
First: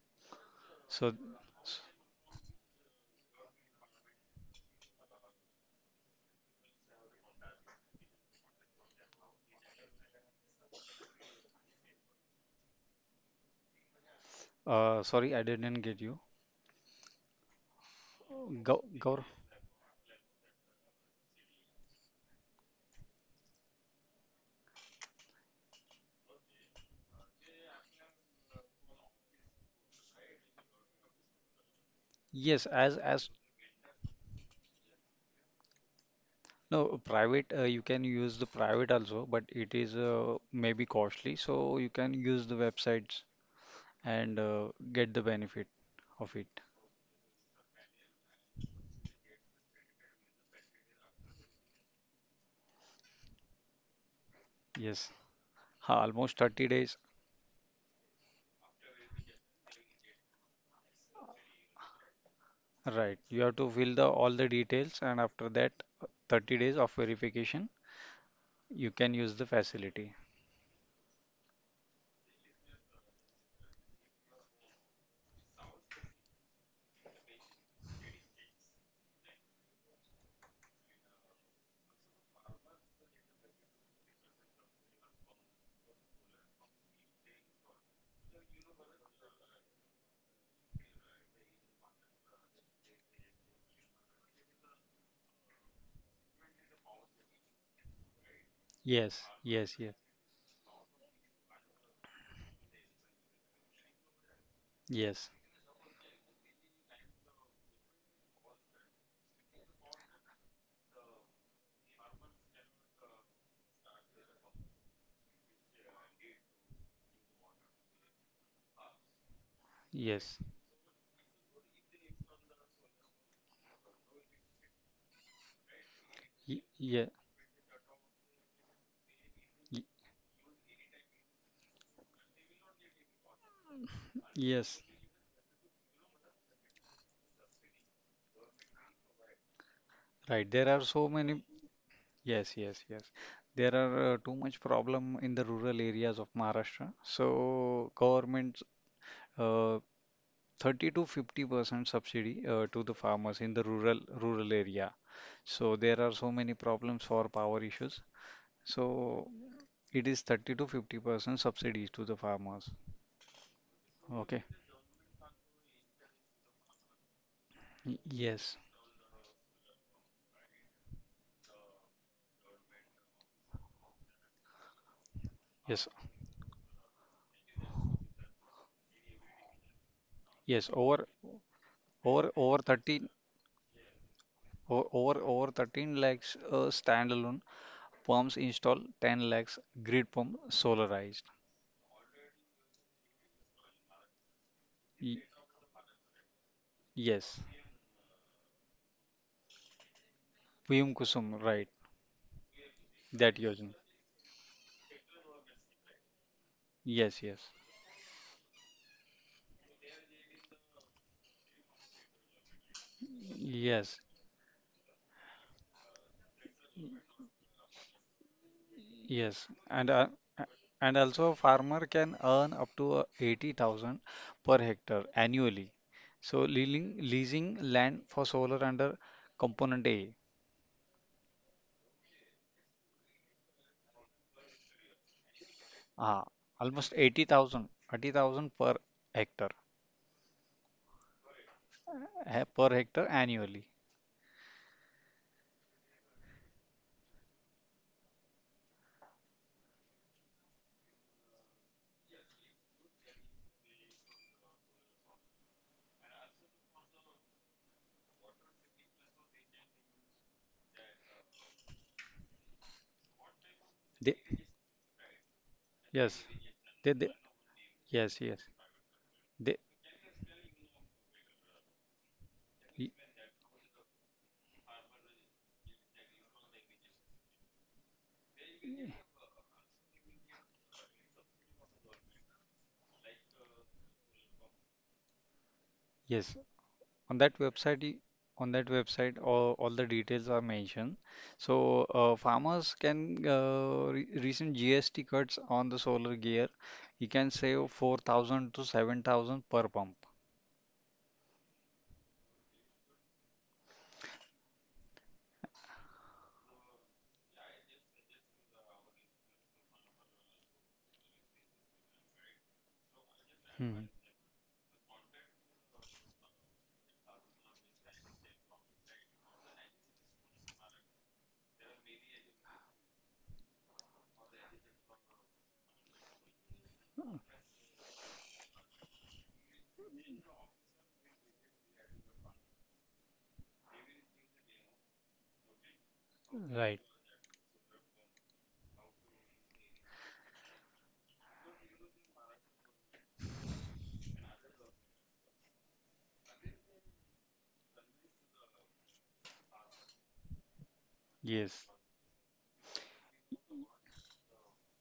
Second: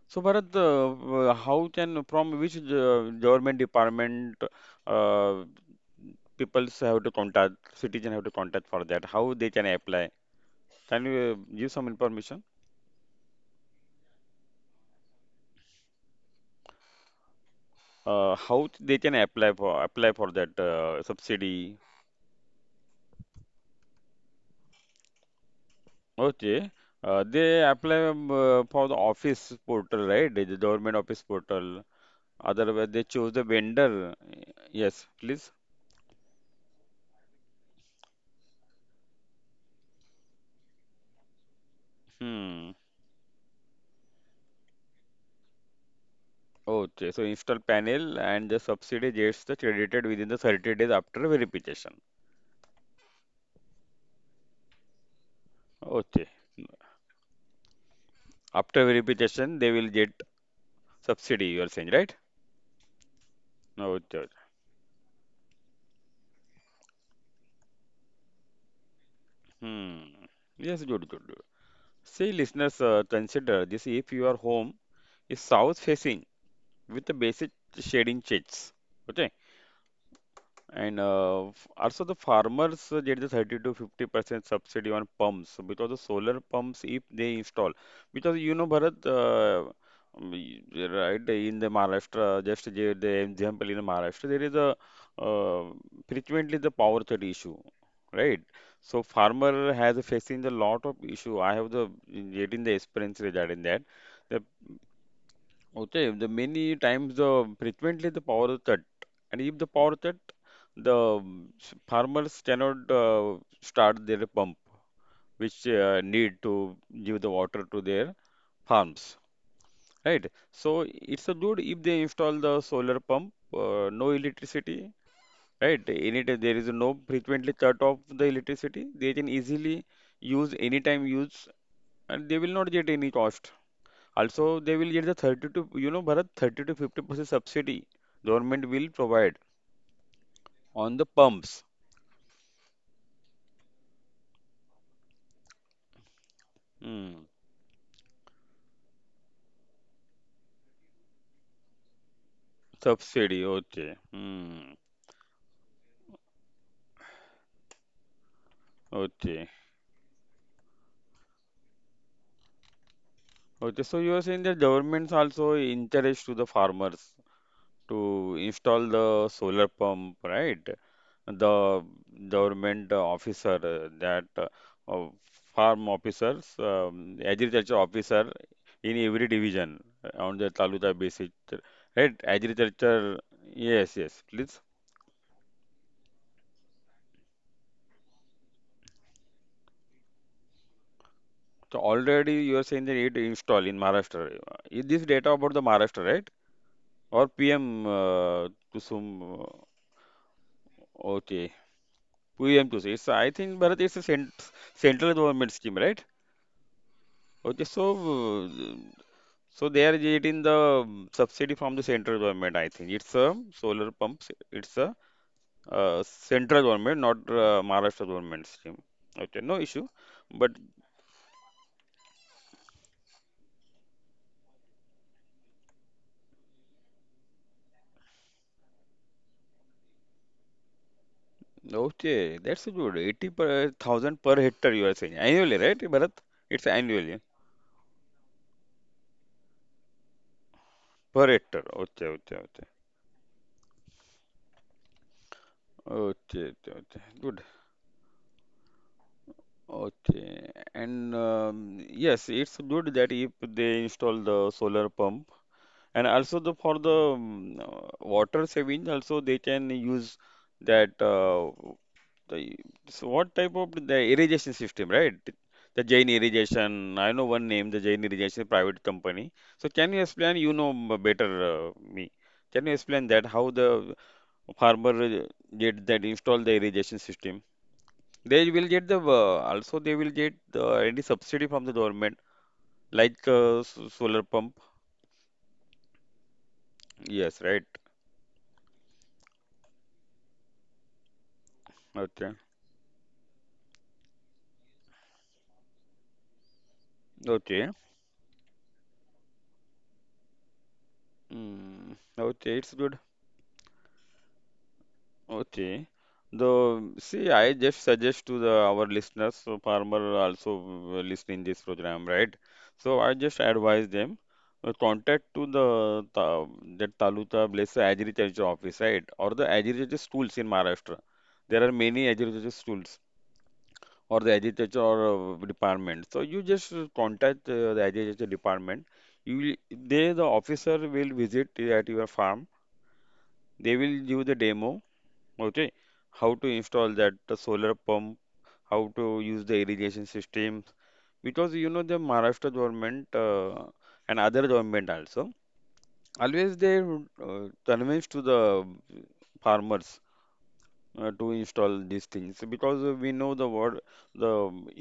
Speaker 1: So, Bharat,
Speaker 2: So,
Speaker 1: uh, uh, how
Speaker 2: s-
Speaker 1: can from which uh, government department uh, peoples have to contact, citizen have to contact for that? How they can apply? Can you uh, give some information?
Speaker 2: uh, Sorry, I didn't get you.
Speaker 1: Uh, how
Speaker 2: Gov,
Speaker 1: they can
Speaker 2: gov,
Speaker 1: apply for apply for that uh, subsidy? Okay, uh, they apply um, uh, for the office portal, right? The government office portal.
Speaker 2: yes,
Speaker 1: Otherwise,
Speaker 2: as
Speaker 1: they
Speaker 2: as
Speaker 1: choose the vendor. Yes, please.
Speaker 2: no, private, uh, you can use the private also, but it is uh, maybe costly, so you can use the
Speaker 1: Hmm.
Speaker 2: websites and uh, get the benefit of it.
Speaker 1: Okay, so install panel and the subsidy gets the credited within the thirty days after verification.
Speaker 2: Yes. Ha,
Speaker 1: Okay.
Speaker 2: almost thirty days.
Speaker 1: After verification, they will get subsidy, you are saying, right?
Speaker 2: Right, you have to fill the
Speaker 1: Okay, okay.
Speaker 2: all the details, and after that, uh, thirty days of verification, you can use the
Speaker 1: Hmm.
Speaker 2: facility.
Speaker 1: Yes, good, good, good. See, listeners, uh, consider this if your home is south facing with the basic shading shades. Okay. And uh, f- also the farmers uh, get the thirty to fifty percent subsidy on pumps because the solar pumps if they install because you know Bharat uh, um, y- you're right in the Maharashtra just the, the example in Maharashtra there is a uh, frequently the power cut issue, right? So
Speaker 2: Yes, yes,
Speaker 1: farmer
Speaker 2: yes,
Speaker 1: has facing the lot of issue. I have the getting the experience regarding that.
Speaker 2: yes,
Speaker 1: Okay, the many times the frequently the power cut, and if the power cut, the um, s- farmers cannot uh, start their pump, which uh, need to give the water to their farms, right?
Speaker 2: yes,
Speaker 1: So it's a good if they install the solar pump, uh, no electricity, right? Anytime there
Speaker 2: y
Speaker 1: is no
Speaker 2: yeah,
Speaker 1: frequently cut off the electricity, they can
Speaker 2: y
Speaker 1: easily use anytime use, and they will not get any cost. Also, they
Speaker 2: yes.
Speaker 1: will get the thirty to, you know, Bharat, thirty to fifty percent subsidy government will provide
Speaker 2: Right, there are
Speaker 1: on
Speaker 2: so
Speaker 1: the
Speaker 2: many.
Speaker 1: pumps.
Speaker 2: Yes, yes, yes. There are uh, too much problem in the rural areas of Maharashtra.
Speaker 1: Hmm.
Speaker 2: So government uh, thirty to fifty percent subsidy uh, to the farmers
Speaker 1: Subsidy,
Speaker 2: in the
Speaker 1: okay.
Speaker 2: rural rural
Speaker 1: Hmm.
Speaker 2: area. So there are so many problems for power issues. So
Speaker 1: Okay.
Speaker 2: it is thirty to fifty percent subsidies to the farmers.
Speaker 1: Okay, so you are
Speaker 2: Okay.
Speaker 1: saying that governments also encourage to the farmers to
Speaker 2: Y- Yes,
Speaker 1: install the solar pump, right? The government officer uh, that uh, uh,
Speaker 2: yes,
Speaker 1: farm officers um, agriculture officer in every division uh, on the
Speaker 2: yes.
Speaker 1: taluka
Speaker 2: Over
Speaker 1: basis uh, right
Speaker 2: over over thirteen,
Speaker 1: agriculture. Yes, yes, please.
Speaker 2: o- over over thirteen lakhs uh, standalone pumps install, ten lakhs grid pump solarized.
Speaker 1: So already you are saying that it install in Maharashtra. Is this
Speaker 2: Y-
Speaker 1: data about the Maharashtra, right? Or
Speaker 2: yes.
Speaker 1: PM uh, to uh,
Speaker 2: Piyum Kusum,
Speaker 1: okay,
Speaker 2: right.
Speaker 1: PM Kusum. It's I
Speaker 2: That
Speaker 1: think
Speaker 2: Yojana.
Speaker 1: Bharat it's a cent- central government scheme, right?
Speaker 2: Yes, yes.
Speaker 1: Okay, so uh, so they are getting the um, subsidy from the central government, I think. It's a solar
Speaker 2: Yes,
Speaker 1: pumps. It's a uh, central government, not uh, Maharashtra government scheme. Okay,
Speaker 2: yes.
Speaker 1: no issue.
Speaker 2: And uh,
Speaker 1: But
Speaker 2: a- and also farmer can earn up to uh, eighty thousand per hectare annually. So leasing leasing land for solar under component A.
Speaker 1: okay, that's good. eighty per thousand per hectare you are saying annually, right, Bharat?
Speaker 2: Ah,
Speaker 1: It's
Speaker 2: almost
Speaker 1: annually
Speaker 2: eighty thousand, eighty thousand per hectare,
Speaker 1: per hectare. Okay, okay,
Speaker 2: eh,
Speaker 1: okay.
Speaker 2: per hectare annually.
Speaker 1: Okay, okay, okay. Good. Okay, and um, yes, it's good that if they install the solar pump. And also the for the um, uh, water saving, also they can use that uh, the, so what type of the
Speaker 2: They,
Speaker 1: irrigation system, right? The Jain
Speaker 2: yes. They,
Speaker 1: irrigation,
Speaker 2: they,
Speaker 1: I know one name, the Jain
Speaker 2: yes, yes.
Speaker 1: irrigation private company.
Speaker 2: They,
Speaker 1: So can you explain? You know m- better uh, me. Can you
Speaker 2: y-
Speaker 1: explain that how the farmer uh, get that install the irrigation system? They will get the uh, also they will get the any subsidy from the government like uh, s- solar pump.
Speaker 2: yes. On that
Speaker 1: Yes, right.
Speaker 2: website, y- on that website, all, all the details are mentioned. So uh,
Speaker 1: Okay.
Speaker 2: farmers can, uh, re recent G S T cuts on the solar gear. You can save
Speaker 1: Okay.
Speaker 2: four thousand to seven thousand per pump.
Speaker 1: Mm, okay, it's good. Okay. The see, I just suggest to the our listeners, so farmer also uh, listening this program, right? So I just
Speaker 2: Hmm.
Speaker 1: advise them uh, contact to the ta that taluka, bless agriculture office, right? Or the agriculture schools in Maharashtra. There are many agriculture schools or the agriculture uh, department. So you just uh, contact uh, the agriculture department. You will, they the officer will visit at your farm. They will give the demo. Okay, how to
Speaker 2: Right.
Speaker 1: install that the solar pump, how to use the irrigation systems, because you know the Maharashtra government uh, and other government also always they uh, convince to the farmers uh, to
Speaker 2: Yes,
Speaker 1: install these things because uh, we know the word the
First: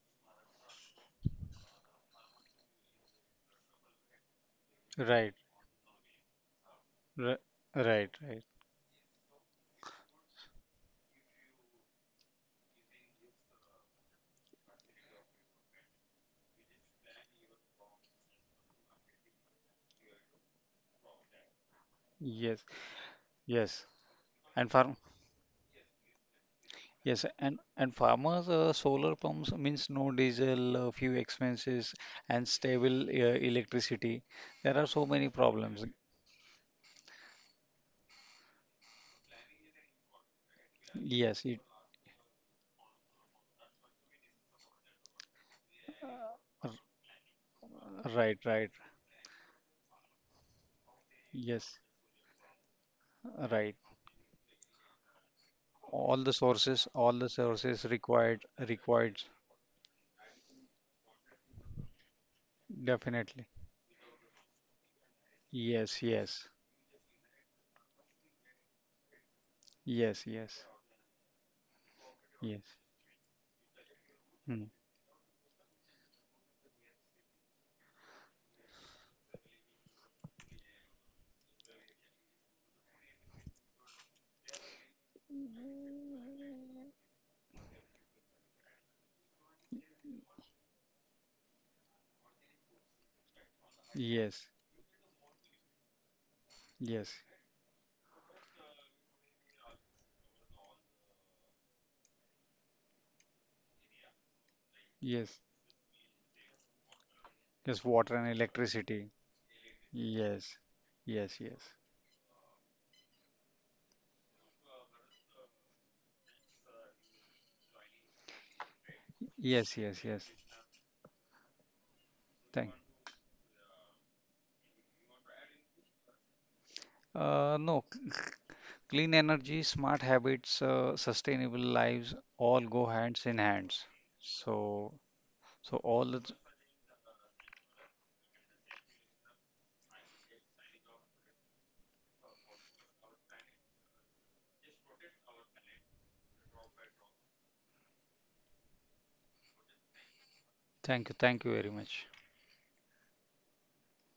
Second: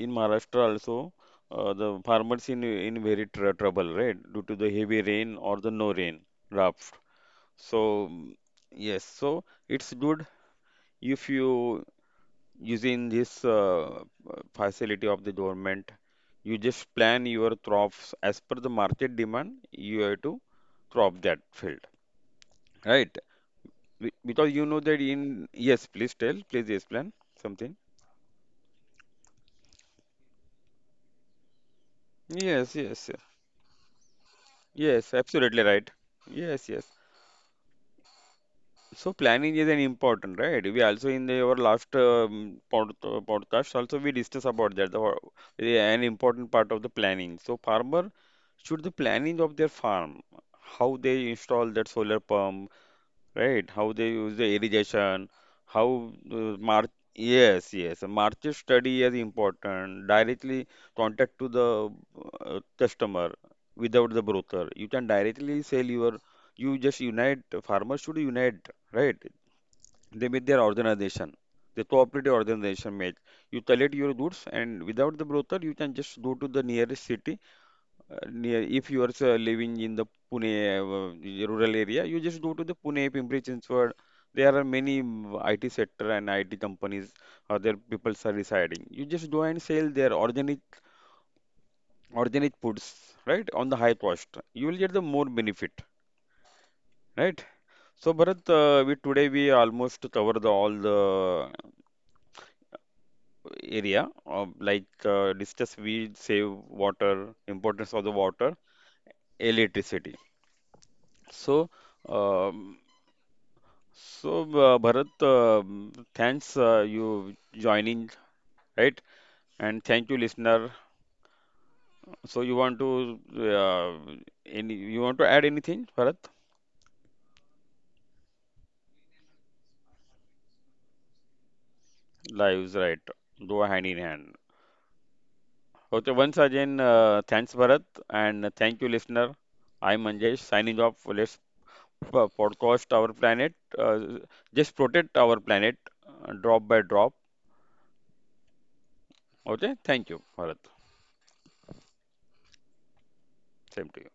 Speaker 1: in Maharashtra also uh, the farmers in in very tr trouble, right, due to the heavy rain
Speaker 2: right,
Speaker 1: or the no rain drought.
Speaker 2: right,
Speaker 1: So
Speaker 2: right, right.
Speaker 1: yes, so it's good if you using this uh, facility of the government. You just plan your crops as per the market demand. You have to crop that field,
Speaker 2: Yes,
Speaker 1: right?
Speaker 2: yes.
Speaker 1: Be- because you
Speaker 2: And
Speaker 1: know
Speaker 2: farm,
Speaker 1: that in yes please tell please explain
Speaker 2: yes, and
Speaker 1: something.
Speaker 2: and farmers, uh, solar pumps means no diesel, uh, few expenses, and
Speaker 1: Yes,
Speaker 2: stable
Speaker 1: yes.
Speaker 2: uh, electricity. There are so
Speaker 1: Yes,
Speaker 2: many
Speaker 1: absolutely
Speaker 2: problems.
Speaker 1: right. Yes, yes. So planning is an important, right? We also in
Speaker 2: Yes,
Speaker 1: the, our
Speaker 2: it
Speaker 1: last um, pod, uh, podcast also we discussed about that the, ho- the- an important part of the planning. So farmer
Speaker 2: right, right.
Speaker 1: should the planning of their farm, how they install
Speaker 2: Yes,
Speaker 1: that solar pump, right,
Speaker 2: right.
Speaker 1: how they use the irrigation, how
Speaker 2: All the
Speaker 1: uh,
Speaker 2: sources,
Speaker 1: march,
Speaker 2: all the
Speaker 1: yes,
Speaker 2: sources
Speaker 1: yes, march
Speaker 2: required,
Speaker 1: study is
Speaker 2: required,
Speaker 1: important. Directly contact to the uh, customer
Speaker 2: definitely.
Speaker 1: without the broker. You can directly sell
Speaker 2: Yes,
Speaker 1: your,
Speaker 2: yes,
Speaker 1: you just unite, farmers should unite, right?
Speaker 2: yes,
Speaker 1: They make
Speaker 2: yes,
Speaker 1: their organization, the cooperative
Speaker 2: yes.
Speaker 1: organization make. You collect your goods
Speaker 2: Hmm.
Speaker 1: and without the broker, you can just go to the nearest city uh, near if you are uh, living in the Pune uh, rural area, you just go to the Pune, Pimpri Chinchwad. There are many mm, I T sector and I T companies or their people are residing. You just go and sell their organic organic foods, right, on the high
Speaker 2: Yes,
Speaker 1: cost. You will get the more benefit,
Speaker 2: yes,
Speaker 1: right? So Bharat, uh, we today we almost cover the, all the area of like
Speaker 2: yes,
Speaker 1: uh, discuss weed, save water,
Speaker 2: yes, water and
Speaker 1: importance of the water,
Speaker 2: electricity.
Speaker 1: electricity.
Speaker 2: Yes, yes, yes,
Speaker 1: So. Um, So, uh, Bharat, uh, thanks uh, you joining, right?
Speaker 2: yes,
Speaker 1: And
Speaker 2: yes,
Speaker 1: thank
Speaker 2: yes.
Speaker 1: you, listener. So, you
Speaker 2: Thank.
Speaker 1: want to uh, any you want to add anything, Bharat?
Speaker 2: Uh, no, c- clean energy, smart habits, uh, sustainable lives all
Speaker 1: Lives,
Speaker 2: go
Speaker 1: right?
Speaker 2: hands in
Speaker 1: Go
Speaker 2: hands.
Speaker 1: hand in hand.
Speaker 2: So, so all
Speaker 1: Okay,
Speaker 2: the,
Speaker 1: once again, uh, thanks, Bharat, and thank you, listener. I'm Manjesh signing off. Let's po- podcast our planet. Uh, just protect our planet, uh, drop by drop. Okay, thank you, Bharat.
Speaker 2: Thank you, thank you very much.
Speaker 1: Same to you.